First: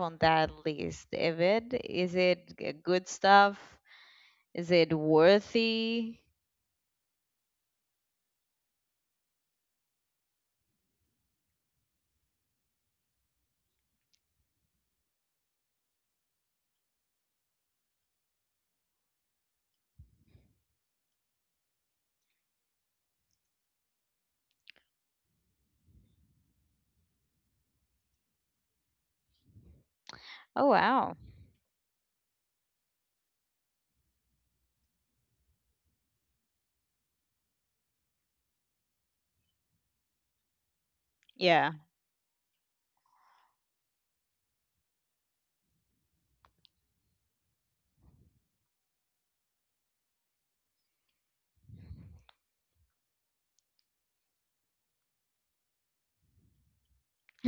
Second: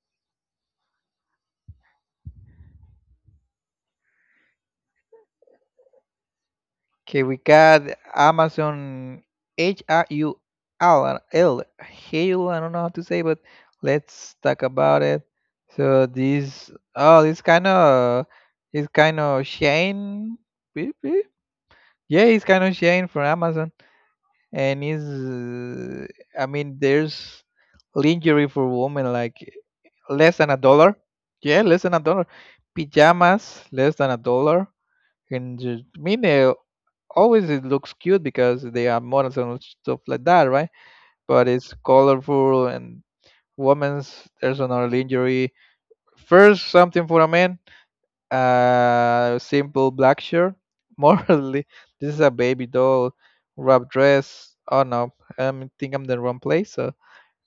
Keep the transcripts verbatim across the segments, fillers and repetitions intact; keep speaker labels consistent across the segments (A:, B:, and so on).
A: on that list, Evid? Is it g- good stuff? Is it worthy?
B: Okay, we got Amazon H A U L L Hale. I don't know how to say, but let's talk about it. So this, oh, this kind of, it's kind of Shane. Beep, beep. Yeah, it's kind of Shane from Amazon, and is, I mean, there's lingerie for women like less than a
A: Oh,
B: dollar.
A: wow.
B: Yeah, less than a dollar. Pajamas less than a dollar. And just- I mean, uh, always it looks cute because they are models and stuff like that, right? But
A: Yeah.
B: it's colorful and women's there's another lingerie. First, something for a man, uh, simple black shirt. Morally, this is a baby doll wrap dress. Oh no, I think I'm the wrong place. So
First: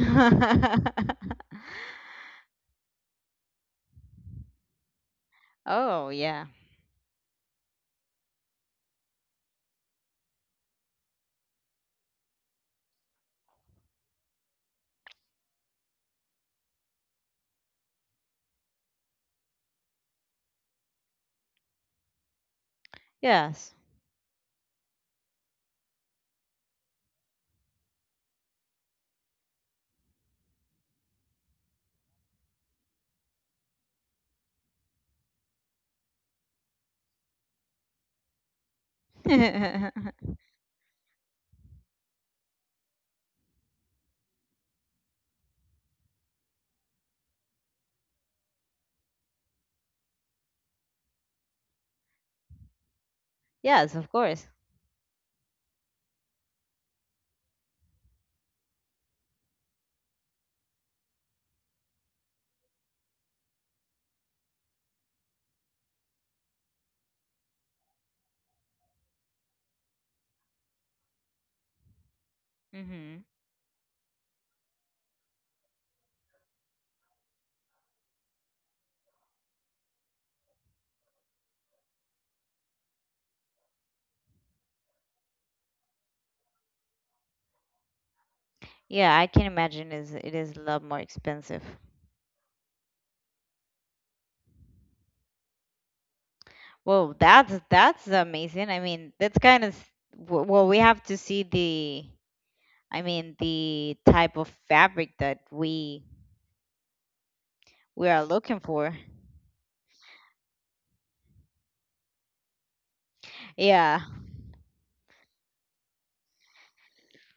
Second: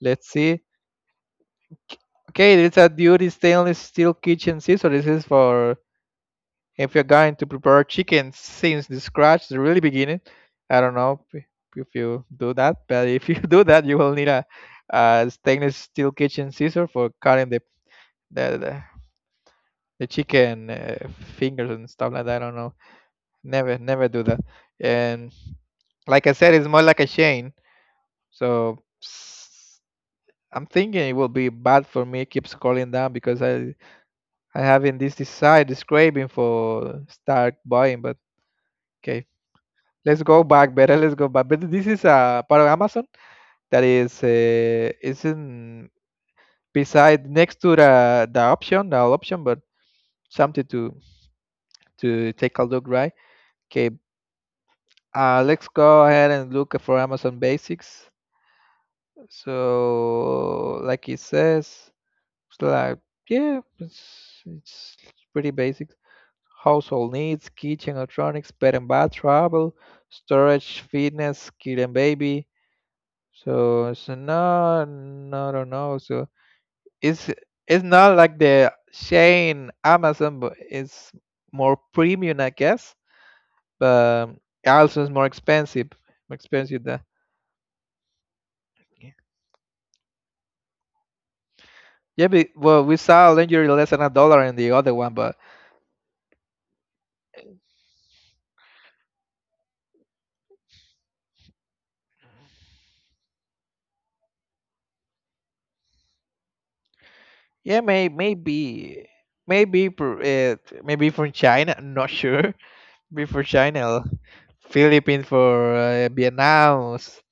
B: let's see. Okay, it's a duty stainless steel kitchen scissor. This is for
A: Oh, yeah.
B: if you're going to prepare chicken since the scratch, the really beginning, I don't know if if you do that, but if you do that, you will need a, a stainless steel kitchen scissor for cutting the the, the, the chicken uh, fingers and stuff like that. I don't know.
A: Yes.
B: Never, never do that. And like I said, it's more like a chain. So s- I'm thinking it will be bad for me. Keep scrolling down because I I having this desire, this craving for start buying. But okay, let's go back, better. Let's go back. But this is a part of Amazon that is uh, is in beside next to the the option, the option, but something to to take a look, right? Okay.
A: Yes, of course.
B: Uh, let's go ahead and look for Amazon Basics. So, like it says, it's like yeah, it's it's pretty basic. Household needs, kitchen electronics, pet and bath, travel, storage, fitness, kid and baby.
A: Hmm.
B: So, so now, no, no, no. So it's it's not like the Shane Amazon, but it's more premium, I guess. But also it's more expensive, more expensive than.
A: Yeah, I can imagine is it is a lot more expensive.
B: Yeah, but, well, we saw lingerie less than a dollar in the other one, but
A: Well, that's that's amazing. I mean, that's kind of w- well, we have to see the I mean, the type of fabric that we
B: yeah,
A: we
B: may,
A: are looking for.
B: maybe, maybe, pr- it, maybe from China. I'm not sure. Maybe for
A: Yeah.
B: China, Philippines, for uh, Vietnam, s-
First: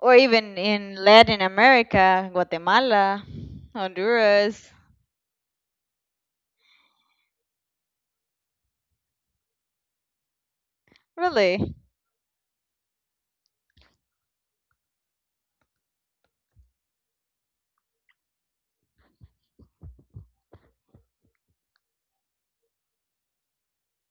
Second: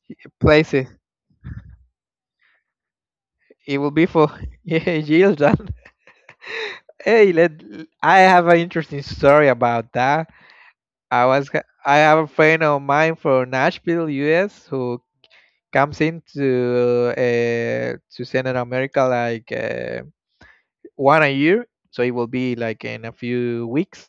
A: Or even
B: places.
A: in Latin America, Guatemala,
B: It will be for
A: Honduras.
B: yeah, years. Hey, let I have an interesting story about that. I was g-
A: Really?
B: I have a friend of mine from Nashville, U S, who comes into uh, to Central America like uh, one a year. So it will be like in a few weeks.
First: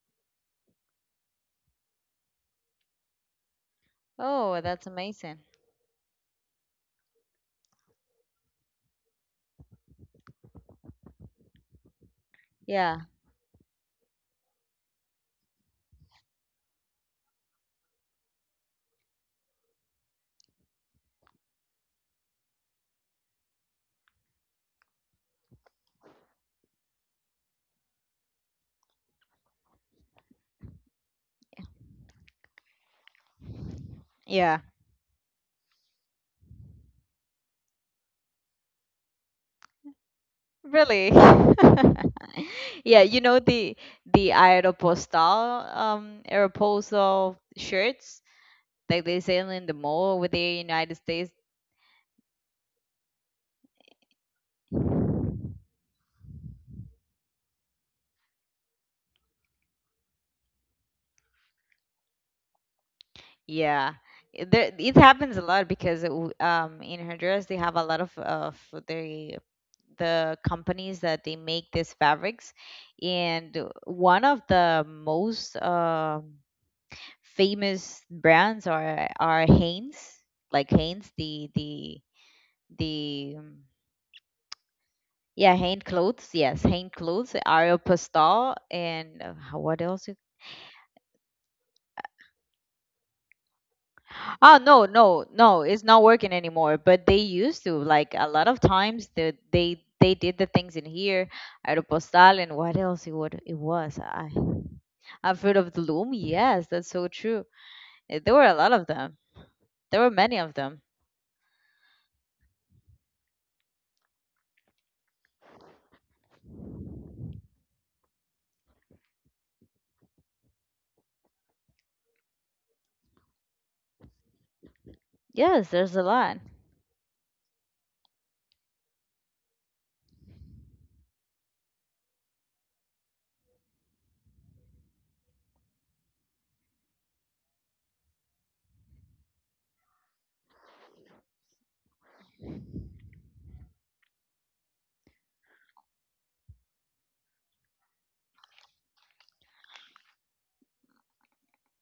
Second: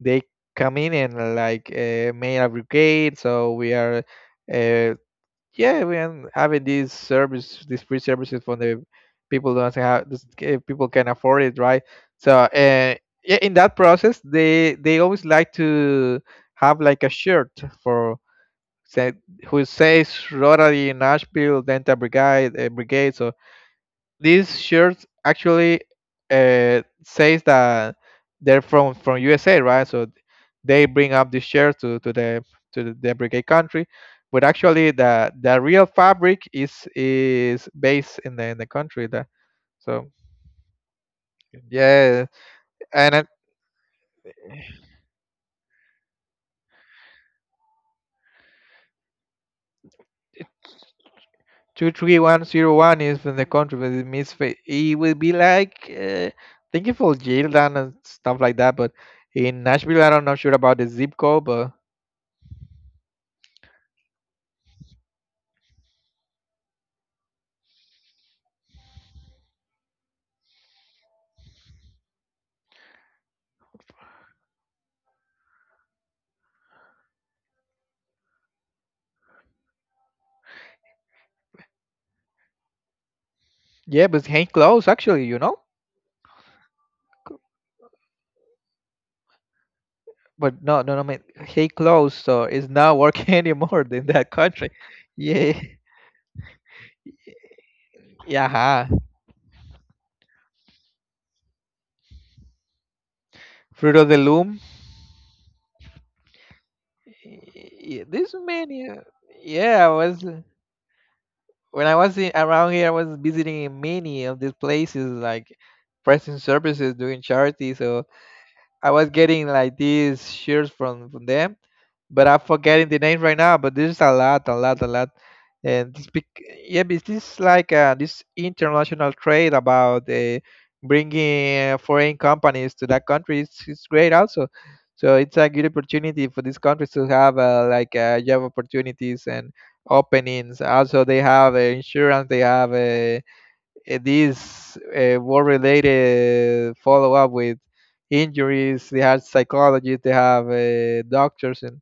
B: They come in and like uh, made a brigade. So we are
A: Oh, that's
B: uh,
A: amazing.
B: yeah, we are having these service, these free services for the people don't have, this- if people can afford it, right? So, uh,
A: Yeah,
B: yeah, in that process, they they always like to have like a shirt for say who says Rotary Nashville Dental Brigade, uh, Brigade, so these shirts actually uh, says that they're from from U S A, right? So they bring up the shirts to to the to the brigade country, but
A: yeah,
B: actually the the real fabric is is based in the in the country. That so
A: really.
B: yeah,
A: Yeah,
B: and
A: you
B: uh,
A: know the the Aeropostal, um Aeropostal shirts that they sell in the mall over there in United States.
B: two three one zero one is from the country, but it means fa- it will be like uh, thank you for Jordan and stuff like that, but. In Nashville, I don't know sure about the zip code, but
A: Yeah. It- There, it happens a lot because it w- um in Honduras they have a lot of of the the companies that they make these fabrics and one of the most um famous brands are are Hanes, like Hanes the the the um,
B: yeah, but it's hang close actually, you know.
A: yeah, Hanes clothes, yes, Hanes clothes, Aeropostale and uh, how- what else you-
B: But no, no, no, I he closed, so it's not working anymore in that
A: oh
B: country.
A: no, no,
B: Yeah,
A: no, it's not working anymore, but they used to, like, a lot
B: yeah,
A: of
B: huh.
A: times they they they did the things in here, Aeropostale, and what else it would it
B: Fruit
A: was
B: of the
A: I
B: Loom.
A: I've heard of the loom. Yes, that's so true.
B: Y-
A: Eh, There
B: This
A: were a lot of
B: many,
A: them.
B: yeah, I
A: There were
B: was
A: many of them.
B: when I was in, around here, I was visiting many of these places like pressing services, doing charity. So I was getting like these shirts from from them, but I'm forgetting the names right now. But there's a lot, a lot, a lot,
A: Yes, there's
B: and
A: a
B: this
A: lot.
B: bec- yeah, but this is like uh, this international trade about uh, bringing uh, foreign companies to that country. It's, it's great also. So it's a good opportunity for these countries to have uh, like uh, job opportunities and openings. Also, they have uh, insurance. They have uh, uh, this uh, war-related follow-up with injuries. They have psychologists, they have uh, doctors, and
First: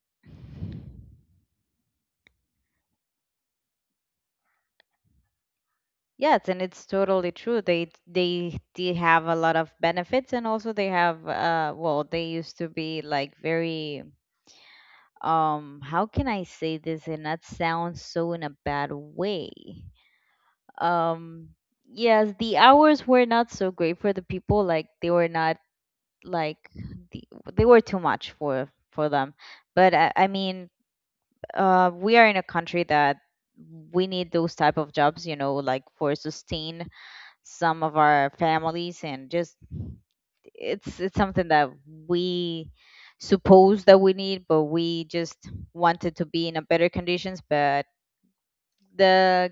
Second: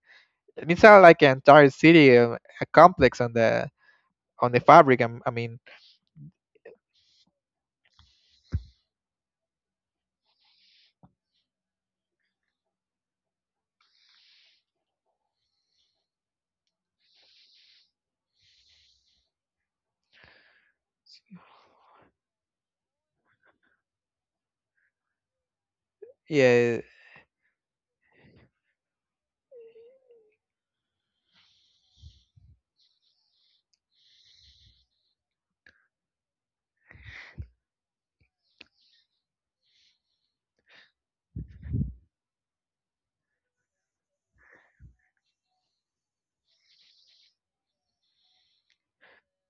B: it's not like an entire city, uh, a complex on the on the fabric. I'm- I mean,
A: Yes, and it's totally true. They they did have a lot of benefits, and also they have uh well, they used to be like very um how can I say this and not sound so in a bad way? Um yes, the hours were not so great for the people. Like they were not like
B: yeah,
A: the, they were too much for for them. But I, I mean uh, we are in a country that we need those type of jobs, you know, like for sustain some of our families, and just it's it's something that we suppose that we need, but we just wanted to be in a better conditions, but the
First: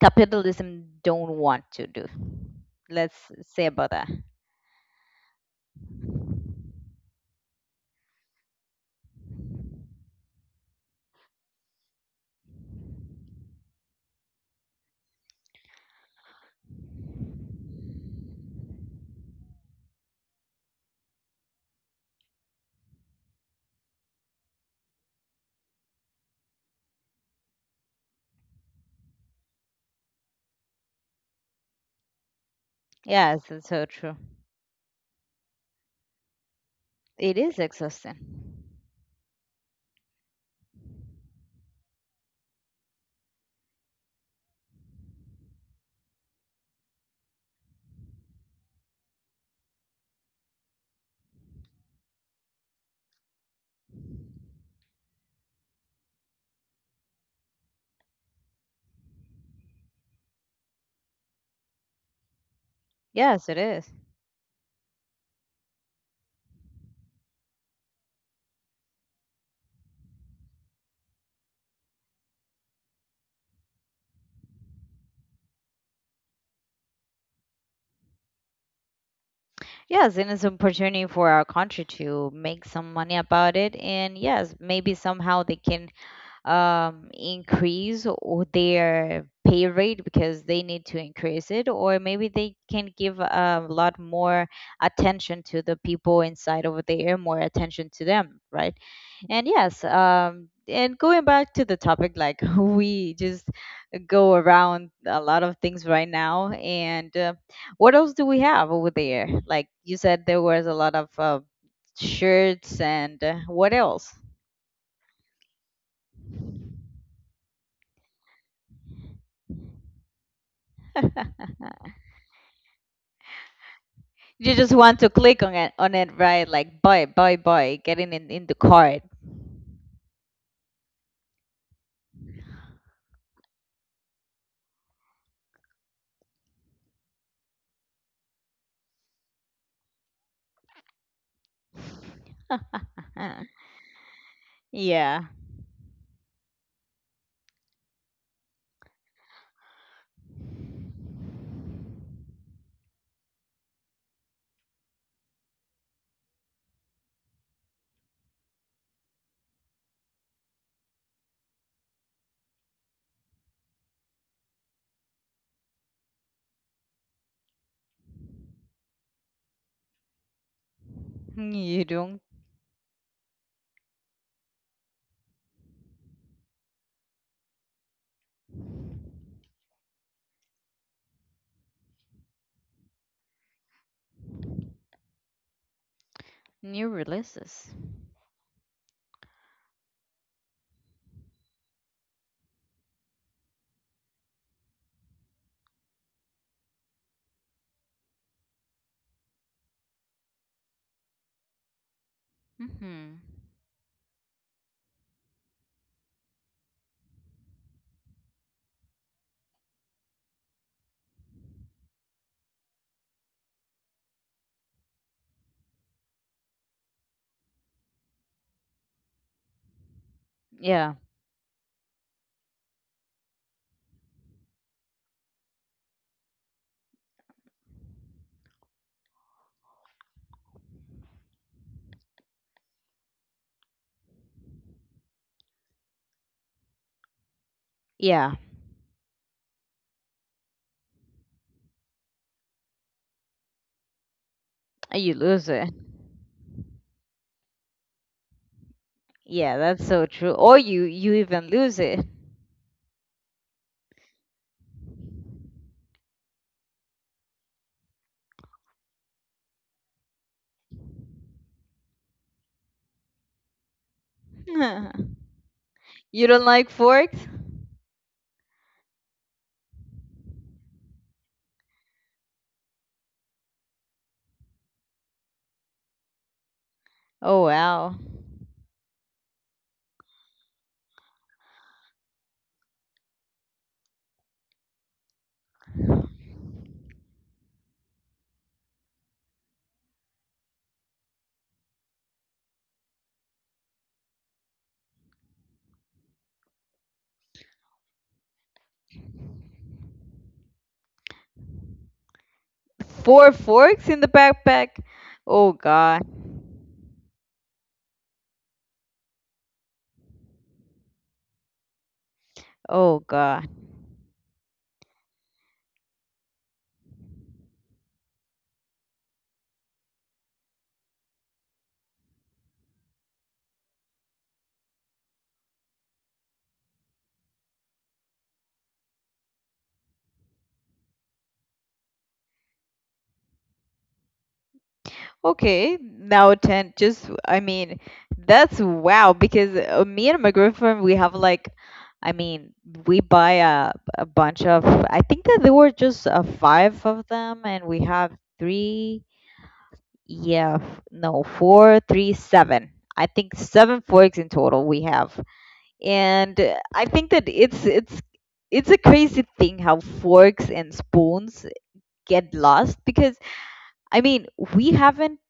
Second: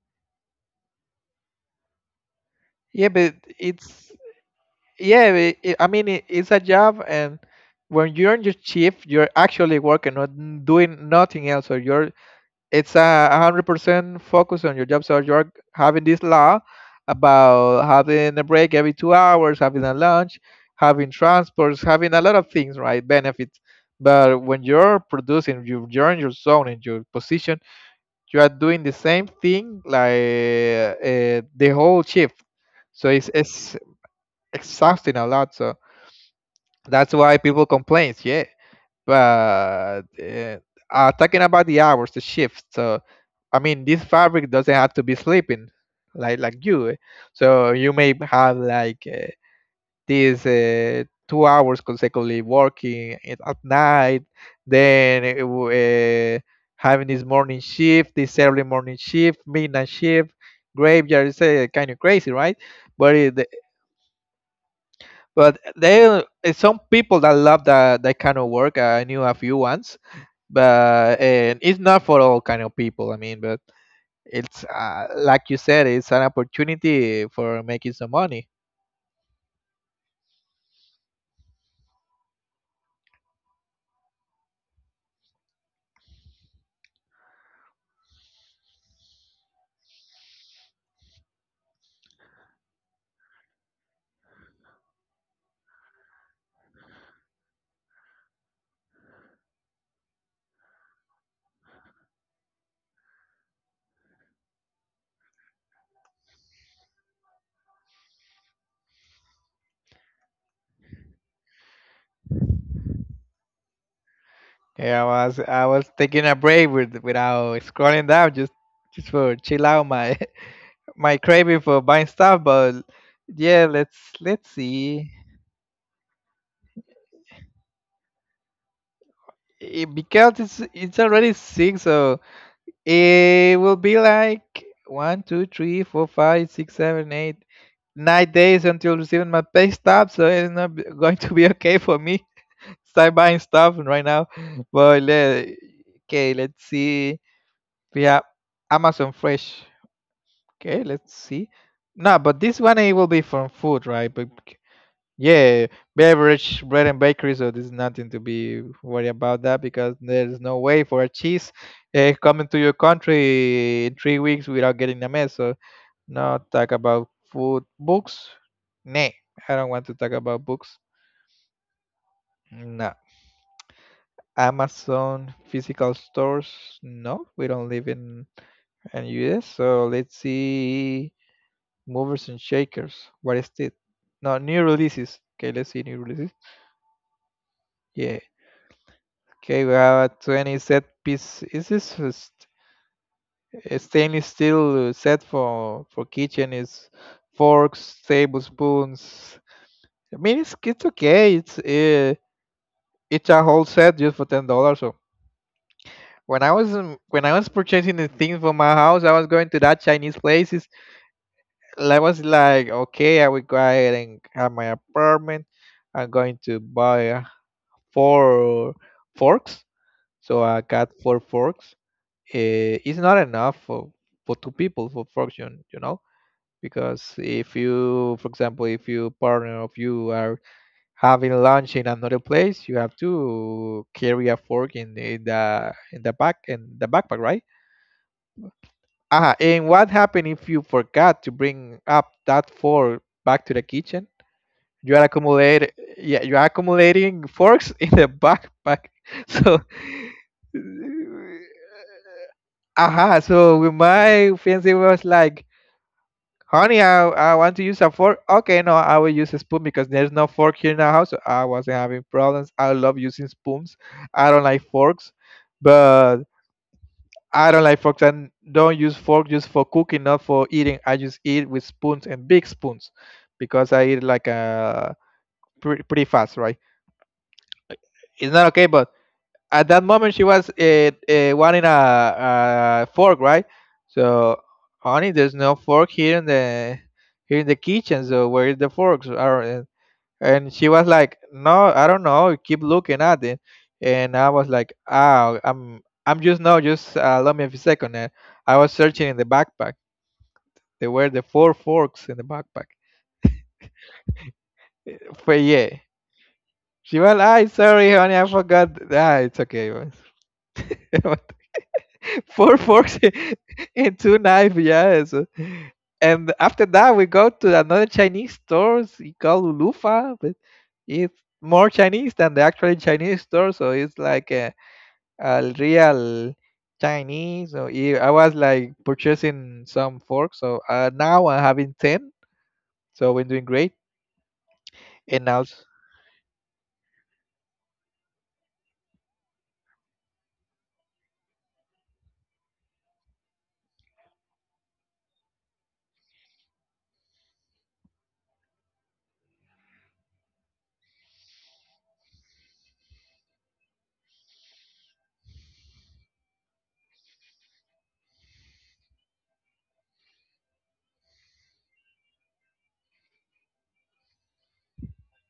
A: capitalism don't want to do.
B: yeah,
A: Let's
B: but
A: say about that.
B: it's yeah. i i I mean, it, it's a job, and when you're on your shift, you're actually working, not doing nothing else, or you're it's a hundred percent focus on your job. So you're having this law about having a break every two hours, having a lunch, having transports, having a lot of things, right? Benefits. But when you're producing, you- you're in your zone, in your position, you are doing the same thing like uh, the whole shift. So it's,
A: Yes, it's
B: it's
A: so true.
B: exhausting a lot. So that's why
A: It is
B: people complain. Yeah.
A: exhausting.
B: But uh, uh, talking about the hours, the shift. So, I mean, this fabric doesn't have to be sleeping, like like you. Eh. So you may have like uh, these uh, two hours consecutively working it at night, then it w- uh, having this morning shift, this early morning shift, midnight shift, graveyard. It's uh, kind of crazy, right? But it,
A: Yes, it is.
B: but there are some people that love that that kind of work. I knew a few ones but and it's not for all kind of people I mean but it's uh, like you said it's an opportunity for making some money
A: Yes, and it's an opportunity for our country to make some money about it. And yes, maybe somehow they can um, increase o- their pay rate because they need to increase it, or maybe they can give a lot more attention to the people inside over there, more attention to them, right? And yes, um, and going back to the topic, like we just go around a lot of things right now. And uh, what else do we have over there? Like you said, there was a lot of uh, shirts and uh, what else?
B: yeah i was i was taking a break with, without scrolling down just just for chill out my my craving for buying stuff but yeah let's let's
A: You just want
B: see
A: to click on it, on it, right? Like buy, buy, buy, getting in in the cart.
B: it, because it's it's already six so it will be like one two three four five six seven eight nine days until receiving my pay stub, so it's not b- going to be okay for me. Start buying
A: Uh,
B: stuff right now. But
A: yeah,
B: let, okay, let's see. We have Amazon Fresh. Okay, let's see. No, but this one it will be from food, right? Yeah, beverage, bread and bakery, so there's nothing to be worried about that because there's no way for a cheese uh, coming to your country in three weeks without getting a mess. So not talk about food. Books? Nah, I don't want to talk about books.
A: you don't.
B: No. Amazon physical stores? No, we don't live in in U S. So let's see movers and shakers. What is it? No, new releases. Okay, let's see new releases.
A: New releases.
B: Yeah, okay, we have a twenty set piece. Is this a st- a stainless steel set for for kitchen? Is forks, tablespoons. I mean, it's it's okay. It's uh,
A: Hmm.
B: it's a whole set just for ten dollars. So when I was um, when I was purchasing the things for my house, I was going to that Chinese places. And I was like, okay, I will go ahead and have my apartment. I'm going to buy uh, four forks. So I got
A: Yeah,
B: four forks eh, is not enough for, for two people for fortune, you know, because if you for example if you partner of you are having lunch in another place you have to carry a fork in, in the in the back in the backpack right?
A: yeah,
B: Ah, and what happened if you forgot to bring up that fork back to the kitchen, you are
A: you lose it.
B: accumulate yeah you are accumulating forks in the backpack
A: Yeah,
B: so
A: that's so true. Or you you even lose it.
B: aha so with my fiance was like, "Honey, I, I want to use a fork." Okay, no, I will use a spoon because there's no fork here in the house. So I wasn't having problems. I love using spoons. I don't like
A: You
B: forks, but
A: don't like forks?
B: I don't like forks and don't use fork just for cooking, not for eating. I just eat with spoons and big spoons because I eat like a pretty, pretty fast, right?
A: Oh, wow.
B: It's not okay, but at that moment she was uh, uh, wanting a, a fork, right? So, honey, there's no fork here in the here in the kitchen. So where is the forks? Are- And and she was like, no, I don't know. Keep looking at it. And I was like, ah, I'm I'm just no, just uh, let me a second." And I was searching in the backpack. There were the four forks in the backpack.
A: Four forks in the backpack?
B: For
A: Oh
B: yeah,
A: God.
B: she was. I sorry, honey, I forgot. Ah, it's okay. What four forks
A: Oh God.
B: and two knives, yes. And after that, we go to another Chinese store. It's called Lulufa, but it's more Chinese than the actual Chinese store, so it's like a, a real Chinese. So i I was like purchasing some forks, so uh, now I'm having ten, so we're doing great. And also,
A: Okay, now ten. Just, I mean, that's wow because uh, me and my girlfriend, we have like, I mean, we buy a, a bunch of, I think that there were just uh, five of them and we have three, yeah, f- no, four, three, seven. I think seven forks in total we have. And uh, I think that it's, it's, it's a crazy thing how forks and spoons get lost because I mean we haven't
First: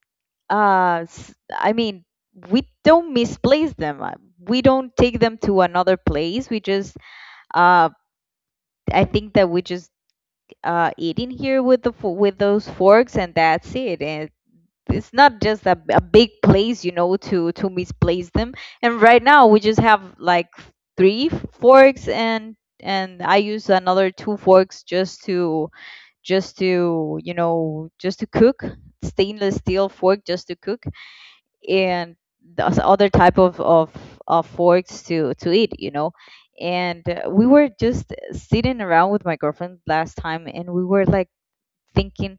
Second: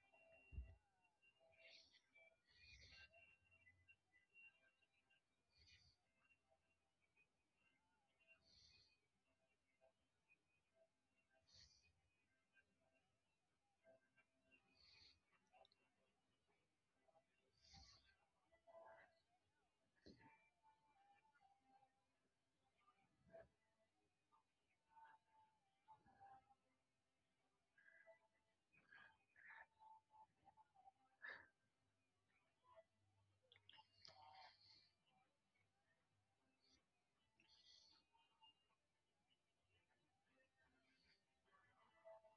A: uh s- I mean we don't misplace them. Uh, We don't take them to another place. We just uh I think that we just uh eat in here with the fo- with those forks and that's it. And it's not just a, a big place, you know, to to misplace them. And right now we just have like three forks, and and I use another two forks just to just to, you know, just to cook, stainless steel fork, just to cook and the s- other type of of, of forks to to eat, you know. And uh, we were just sitting around with my girlfriend last time, and we were like thinking,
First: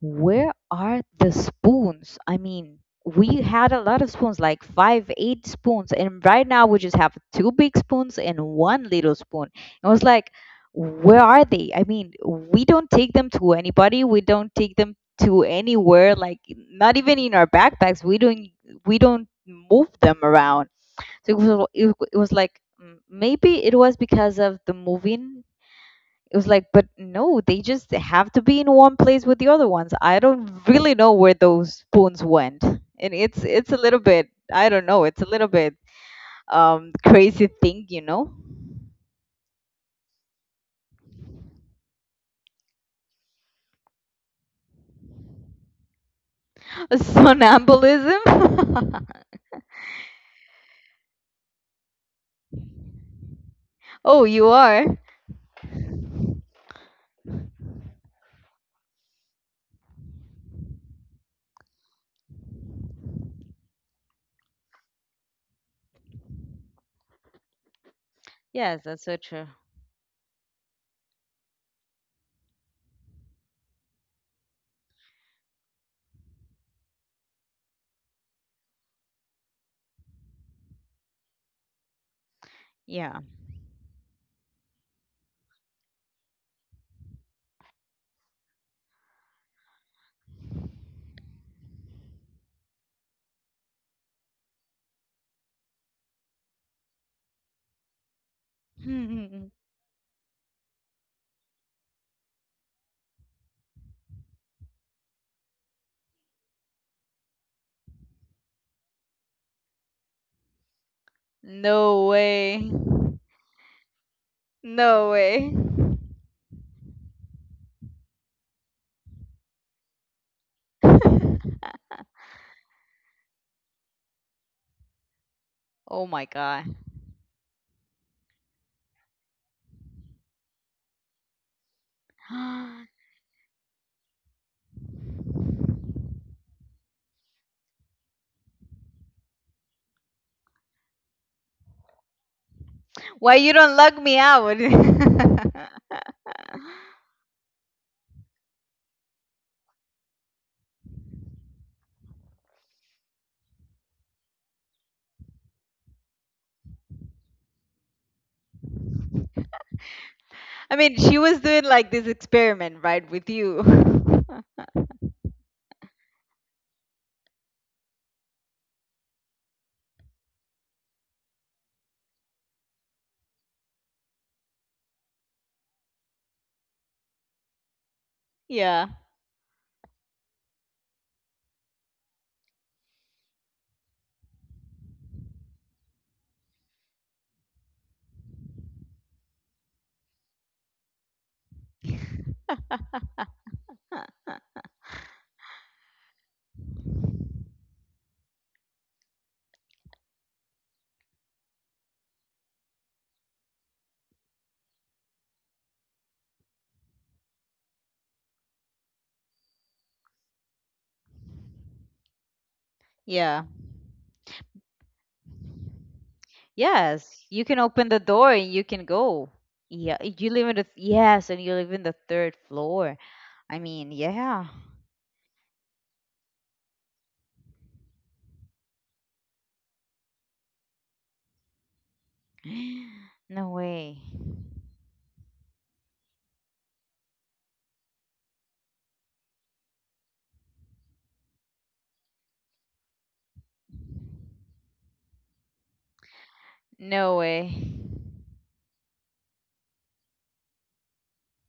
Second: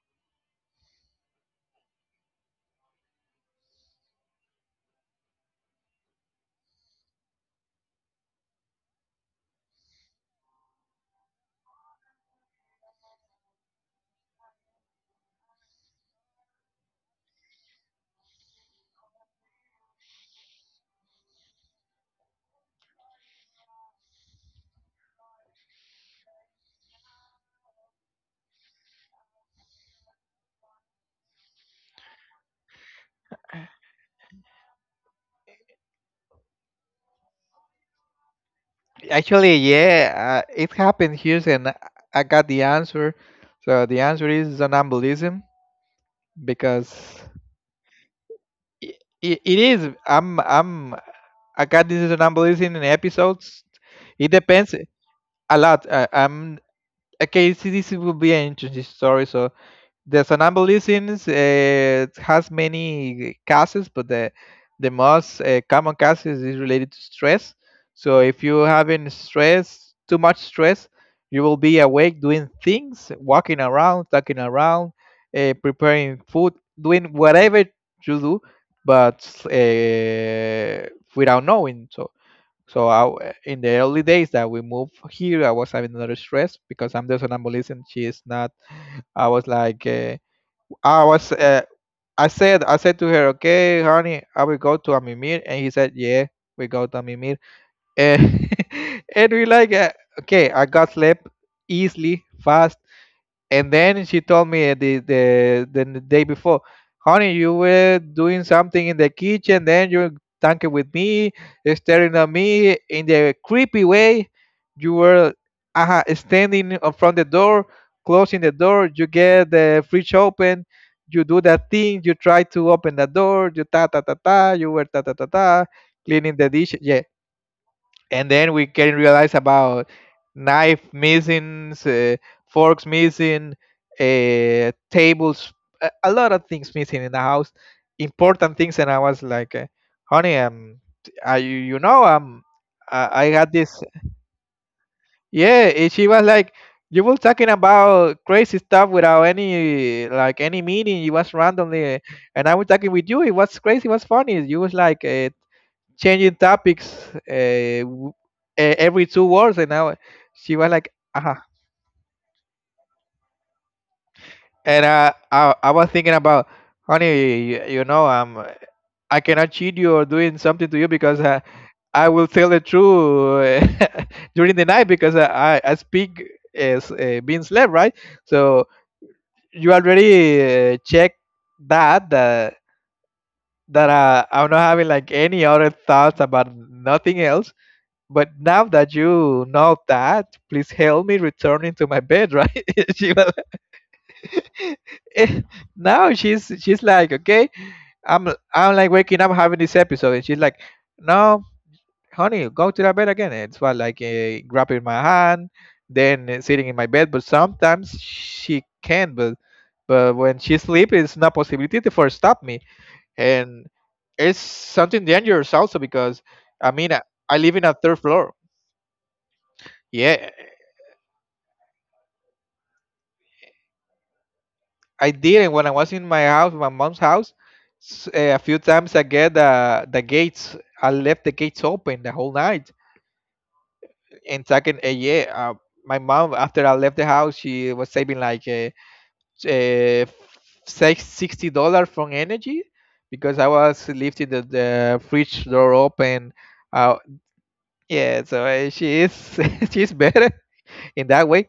A: where are the spoons? I mean, we had a lot of spoons, like five, eight spoons, and right now we just have two big spoons and one little spoon. I was like, where are they? I mean, we don't take them to anybody. We don't take them to anywhere. Like, not even in our backpacks. We don't. We don't move them around. So it was, it, it was like mm, maybe it was because of the moving. It was like, but no, they just have to be in one place with the other ones. I don't really know where those spoons went. And it's it's a little bit, I don't know, it's a little bit um crazy thing, you know?
B: actually, yeah, uh, it happened here, and I I got the answer. So the answer is somnambulism because
A: Somnambulism.
B: I I it is. I'm I'm I got this and I'm releasing in episodes.
A: Oh,
B: It
A: you
B: depends
A: are?
B: a lot. I, I'm okay. See, this will be an interesting story. So the somnambulism uh, has many causes, but the the most uh, common causes is related to stress. So if you
A: Yes, that's
B: having
A: so true.
B: stress, too much stress, you will be awake doing things, walking around, talking around, uh, preparing food, doing whatever you do, but uh, without knowing. So so
A: Yeah.
B: I, in the early days that we moved here, I was having another stress because I'm the somnambulism. She is not. I was like. Uh, Ah, I was uh, I said I said to her, okay, honey, I will go to Amimir, and he said, yeah, we go to Amimir, and and we
A: No
B: like, uh, okay, I got sleep easily, fast, and then she told me the the the, n- day before. Honey, you were doing something in the kitchen, then you were talking with me, staring at
A: way.
B: me in the creepy way, you
A: No
B: were
A: way.
B: uh, standing in front the door, closing the door, you get the fridge open, you do that thing, you try to open the door, you ta ta ta ta, you were ta ta ta ta,
A: Oh my
B: cleaning the
A: god.
B: dish, yeah, and then we can realize about knife missing, uh, forks missing, uh, tables, a, a lot of things missing in the house, important things. And I was like, uh, "Honey, um, I, you know, um, I, I
A: Why
B: got
A: you
B: this."
A: don't lug me out?
B: Yeah, and she was like, "You were talking about crazy stuff without any like any meaning. It was randomly, uh, and I was talking with you. It was crazy. It was funny. You was like." Uh, changing topics, uh, w- e- every two words, and now she was
A: I
B: like,
A: mean, she
B: "Uh-huh."
A: was doing like this experiment, right, with you.
B: And I, I, I was thinking about, honey, you, you know, um, I cannot cheat you or doing something to you because uh, I will tell the truth uh, during the night because uh, I, I speak as uh, being slave, right? So
A: Yeah.
B: you already uh, check that that that uh, I'm not having like any other thoughts about nothing else. But now that you know that, please help me returning to my bed, right? She was like, now she's she's like, okay, I'm I'm like waking up having this episode, and she's like, no, honey, go to the bed again. And it's what like uh, grabbing my hand, then uh, sitting in my bed. But sometimes she can, but but when she sleep, it's not possibility to for stop me,
A: Yeah.
B: and it's something dangerous also because I mean I,
A: Yes,
B: I
A: you
B: live
A: can
B: in a
A: open
B: third
A: the door
B: floor.
A: and you can go. Yeah, you
B: Yeah,
A: live in the yes, and you live in the third floor. I mean, yeah.
B: I didn't when I was in my house, my mom's house. s- eh, A few times I get the the gates. I left the gates open the whole night.
A: No way.
B: And second, uh, yeah, uh, my mom, after I left the house, she was saving like uh, uh, six sixty dollars from energy because I was lifting the, the fridge door open. Uh,
A: No way.
B: yeah, so uh, she is she's better in that way.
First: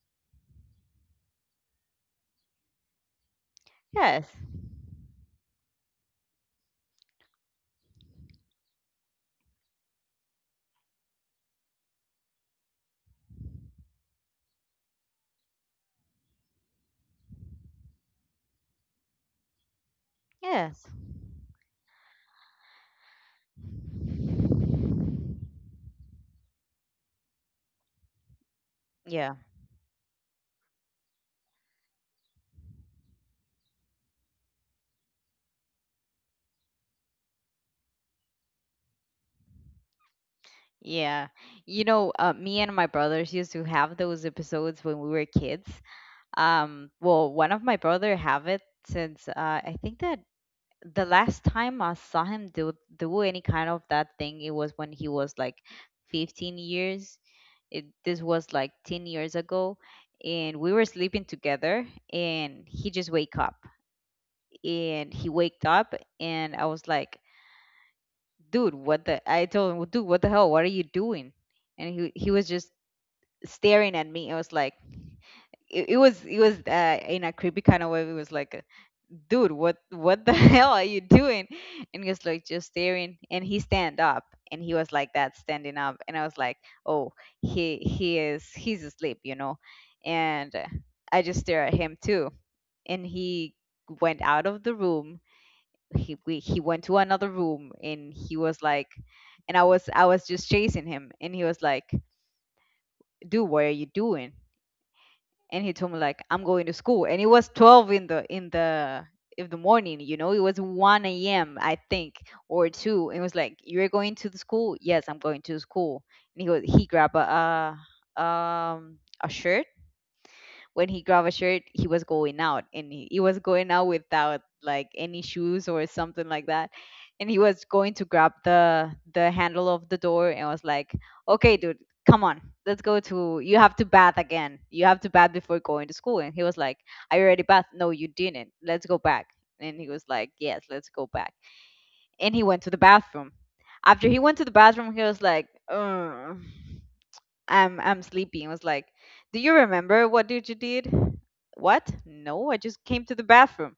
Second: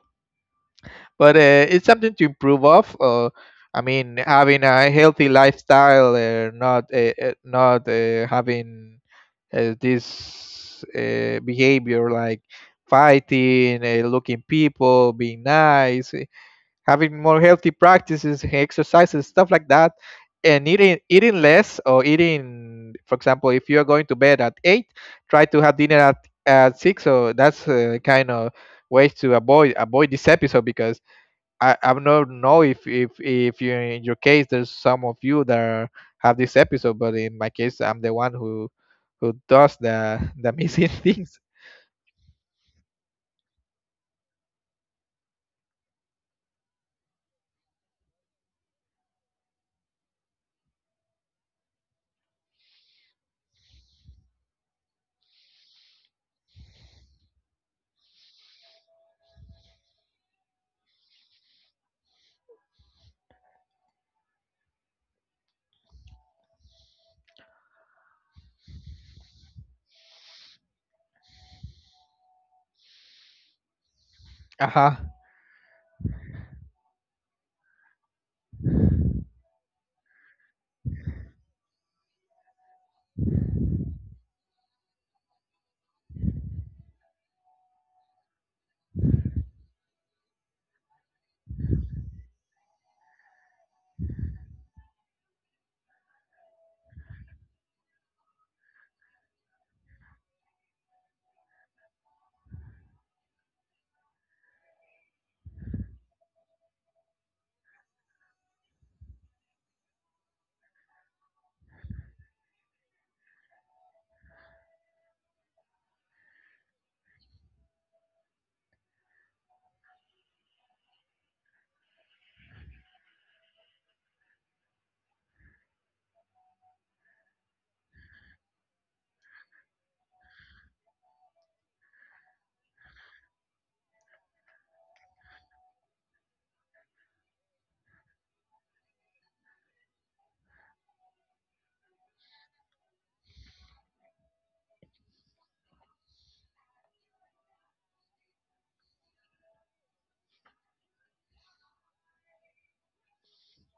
B: But uh, it's something to improve of. Uh, I mean,
A: Yes.
B: having a healthy lifestyle, uh, not uh, uh, not uh, having uh, this uh, behavior like fighting, uh, looking people, being nice, eh, having more healthy practices, exercises, stuff like that, and
A: Yes.
B: eating eating less or eating. For example, if you are going to bed at eight, try to have dinner at at six. So that's uh, kind of ways to
A: Yeah.
B: avoid avoid this episode because I I don't know if if if you in your case there's some of you that are, have this episode, but in my case I'm the one who who does the the missing
A: Yeah.
B: things.
A: You know, uh, me and my brothers used to have those episodes when we were kids. Um, well, one of my brother have it since uh, I think that the last time I saw him do do any kind of that thing, it was when he was like fifteen years. It, this was like ten years ago, and we were sleeping together, and he just wake up, and he waked up, and I was like, "Dude, what the?" I told him, "Dude, what the hell? What are you doing?" And he he was just staring at me. I was
B: Uh
A: like,
B: huh.
A: it, it was, it was uh, in a creepy kind of way. It was like, dude, what what the hell are you doing? And he was like just staring, and he stand up, and he was like that standing up, and I was like, oh, he he is he's asleep, you know, and uh, I just stare at him too, and he went out of the room. He we, he went to another room, and he was like, and I was I was just chasing him, and he was like, dude, what are you doing? And he told me like, I'm going to school, and it was twelve in the in the in the morning, you know, it was one a.m., I think, or two. It was like, you're going to the school? Yes, I'm going to the school. And he goes, he grabbed a uh, um a shirt. When he grabbed a shirt, he was going out, and he, he was going out without like any shoes or something like that. And he was going to grab the the handle of the door, and was like, "Okay, dude, come on. Let's go to you have to bath again. You have to bath before going to school." And he was like, "I already bathed." "No, you didn't. Let's go back." And he was like, "Yes, let's go back." And he went to the bathroom. After he went to the bathroom, he was like, "Ugh, I'm I'm sleepy," and was like, do you remember what did you did? What? No, I just came to the bathroom.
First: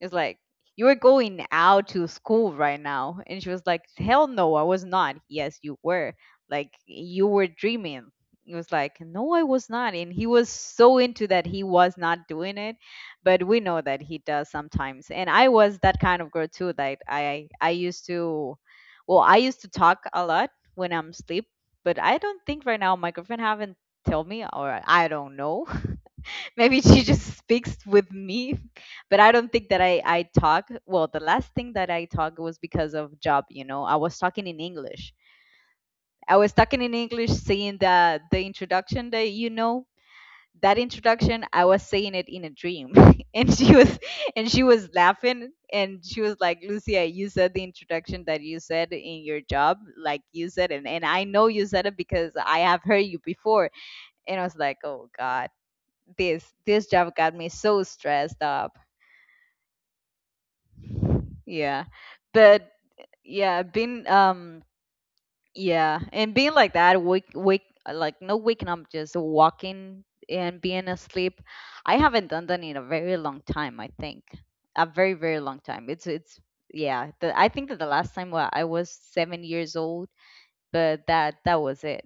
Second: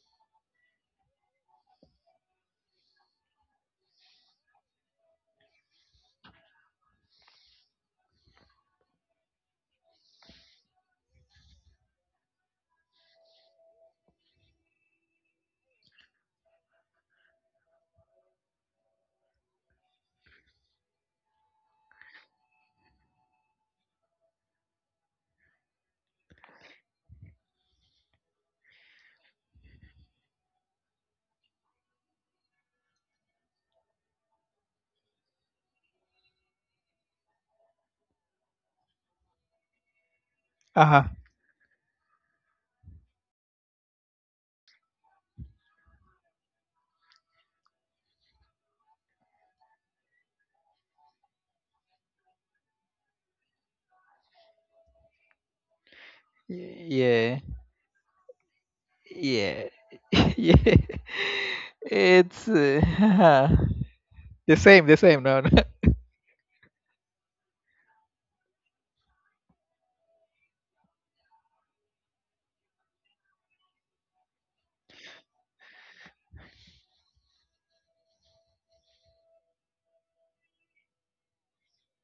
A: It's like, you were going out to school right now. And she was like, hell no, I was not. Yes, you were. Like, you were dreaming. It was like, no, I was not. And he was so into that he was not doing it. But we know that he does sometimes. And I was that kind of girl too. Like, I, I used to, well, I used to talk a lot when I'm asleep. But I don't think right now my girlfriend haven't told me, or I don't know. Maybe she just speaks with me, but I don't think that i I talk. Well, the last thing that I talk was because of job, you know, I was talking in English. I was talking in English saying the the introduction that, you know, that
B: Uh huh.
A: introduction I was saying it in a dream. And she was and she was laughing, and she was like, Lucia, you said the introduction that you said in your job, like you said, and, and I know you said it because I have heard you before. And I was like, oh god, this this job got
B: Yeah.
A: me so stressed up.
B: Yeah. Yeah.
A: Yeah,
B: It's
A: but
B: uh,
A: yeah, being
B: the
A: um
B: same. The same. No, no.
A: yeah, and being like that, wake wake, like no, waking up, just walking and being asleep. I haven't done that in a very long time, I think, a very very long time. it's it's yeah, the, I think that the last time wa- I was seven years old, but that that was it.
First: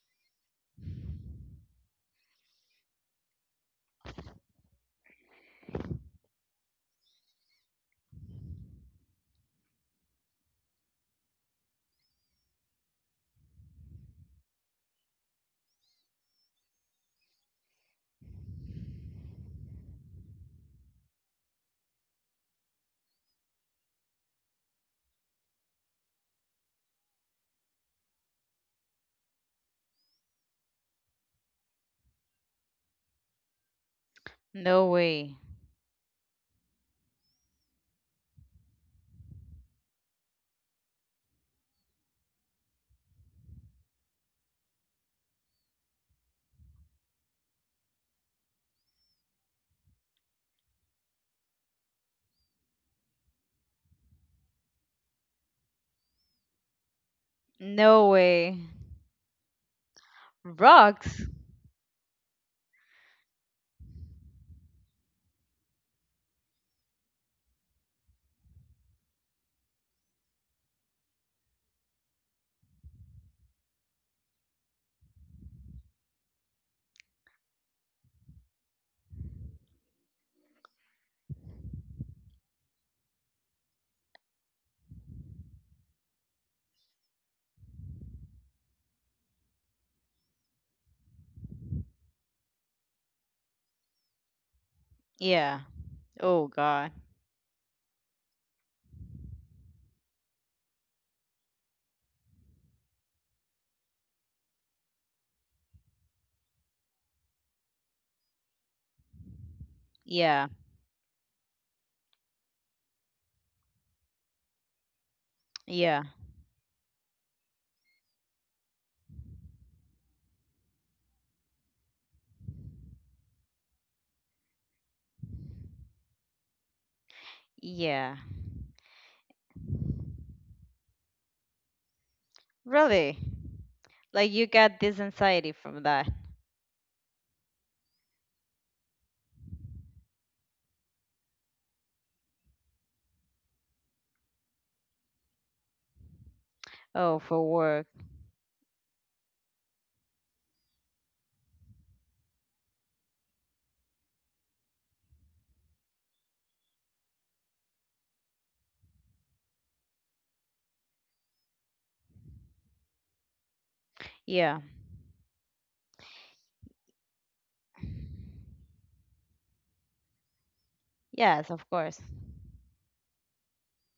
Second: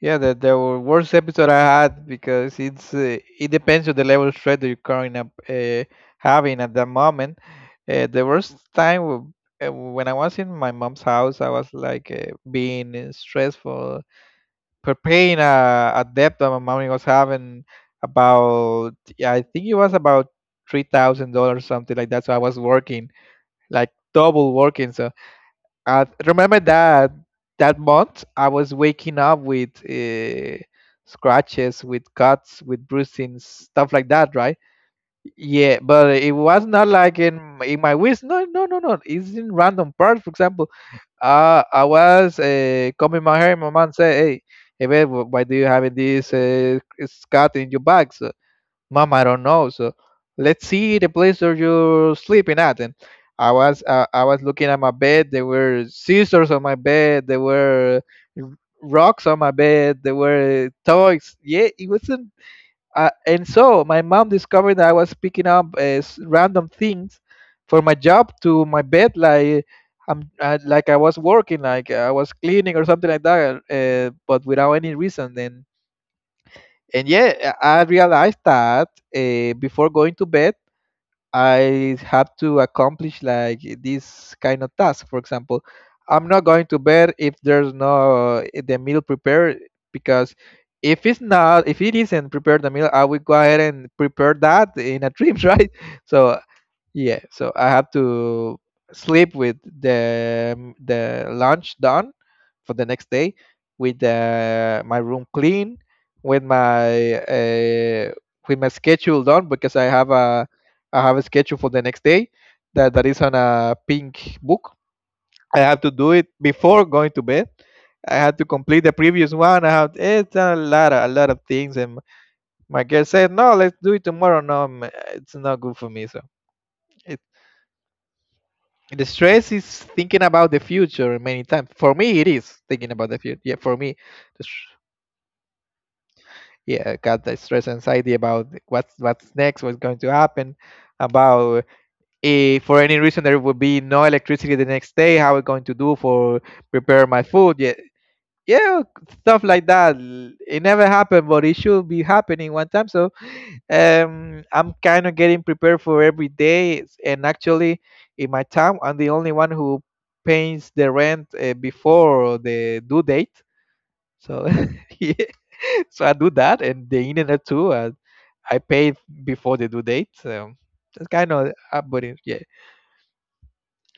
B: Yeah, the, the worst episode I had because it's uh, it depends on the level of stress that you're currently up, uh, having at that moment. Uh, the worst time w- uh, when I was in my mom's house, I was like uh, being uh, stressful, preparing a, a debt that my mom was having about, yeah, I think it was about three thousand dollars, something like that. So I was working like double working, so I remember that that month I was waking up with uh, scratches, with cuts, with bruisings, stuff like that, right?
A: No way.
B: Yeah, but it was not like in in my wish. No, no, no, no. It's in random parts. For example, uh, I was uh, combing my hair. My mom said, "Hey, hey, babe, wh- why do you have this uh, scat in your back?" So, Mom, I don't know. So let's see the place where you're sleeping at. And I was uh, I was looking at my bed. There were scissors on my bed. There were
A: No
B: r-
A: way.
B: rocks on my bed. There were
A: Rocks.
B: toys. Yeah, it wasn't. Uh, and so my mom discovered that I was picking up uh, s- random things for my job to my bed, like I'm uh, like I was working, like uh, I was cleaning or something like that, uh, but without any reason. And and yeah, I I realized that uh, before going to bed, I have to accomplish like this kind of task. For example, I'm not going to bed if there's no eh, the meal prepared because if it's not, if it isn't prepared the meal, I will go ahead and prepare that in a dream,
A: Yeah.
B: right? So
A: Oh god.
B: yeah, so I have to sleep with the the lunch done for the next day, with uh, my room clean, with my uh, with my schedule done because I have
A: Yeah.
B: a I have a schedule for the next day that that is on a pink book. I have to
A: Yeah.
B: do it before going to bed. I had to complete the previous one. I have It's a lot of, a lot of things, and my girl said, "No, let's do it tomorrow." No, ma- it's not good for me. So. It.
A: Yeah,
B: The stress is thinking about the future many times. For me, it is thinking about
A: really.
B: the future. Yeah, for me,
A: Like
B: the
A: you
B: str-
A: got this anxiety from that.
B: yeah, I got the stress anxiety about what's what's next, what's going to happen, about if for any reason there would be no electricity the next day, how we going to do for prepare
A: Oh,
B: my
A: for
B: food. Yeah,
A: work.
B: yeah, stuff like that. It never happened, but it should be happening one time. So um, I'm kind of getting prepared for every day, s- and actually, in my town, I'm the only one who pays the rent uh, before the due date. So,
A: Yeah.
B: yeah, so I do that, and the internet too. Uh, I pay before the due date. Um, that's kind
A: Yes,
B: of
A: of
B: uh,
A: course.
B: but it- yeah,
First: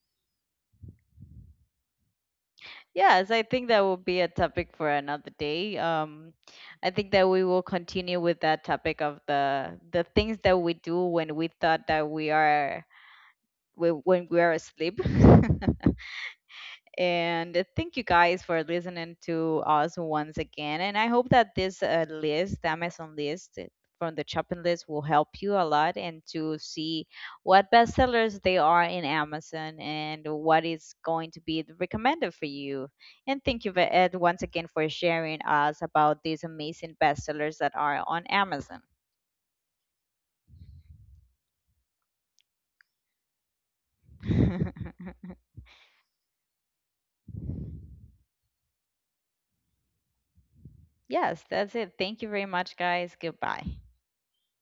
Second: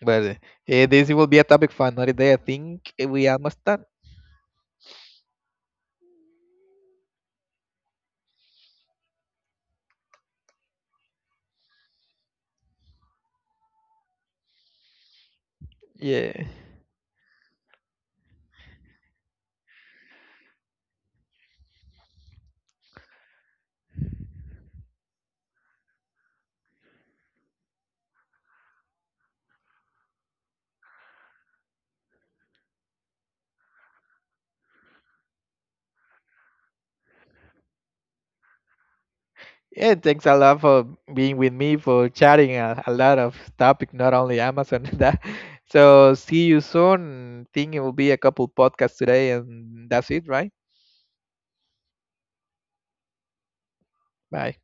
B: but uh, eh, this will be a topic for another day. I think we
A: Yes, I
B: almost
A: think that
B: done.
A: will be a topic for another day. Um, I think that we will continue with that topic of the the things that we do when we thought that we are when when we are asleep.
B: Yeah.
A: And thank you guys for listening to us once again. And I hope that this uh, list, the Amazon list uh, from the shopping list, will help you a lot and to see what bestsellers they are in Amazon and what is going to be the recommended for you. And thank you, ve- Ed, once again for sharing us about these amazing bestsellers that are on Amazon.
B: Yeah, thanks a lot for being with me for chatting a, a lot of topic, not only Amazon. That so see you soon. Think it will be a couple podcasts today, and that's it, right?
A: Yes, that's it. Thank you very much, guys. Goodbye.
B: Bye.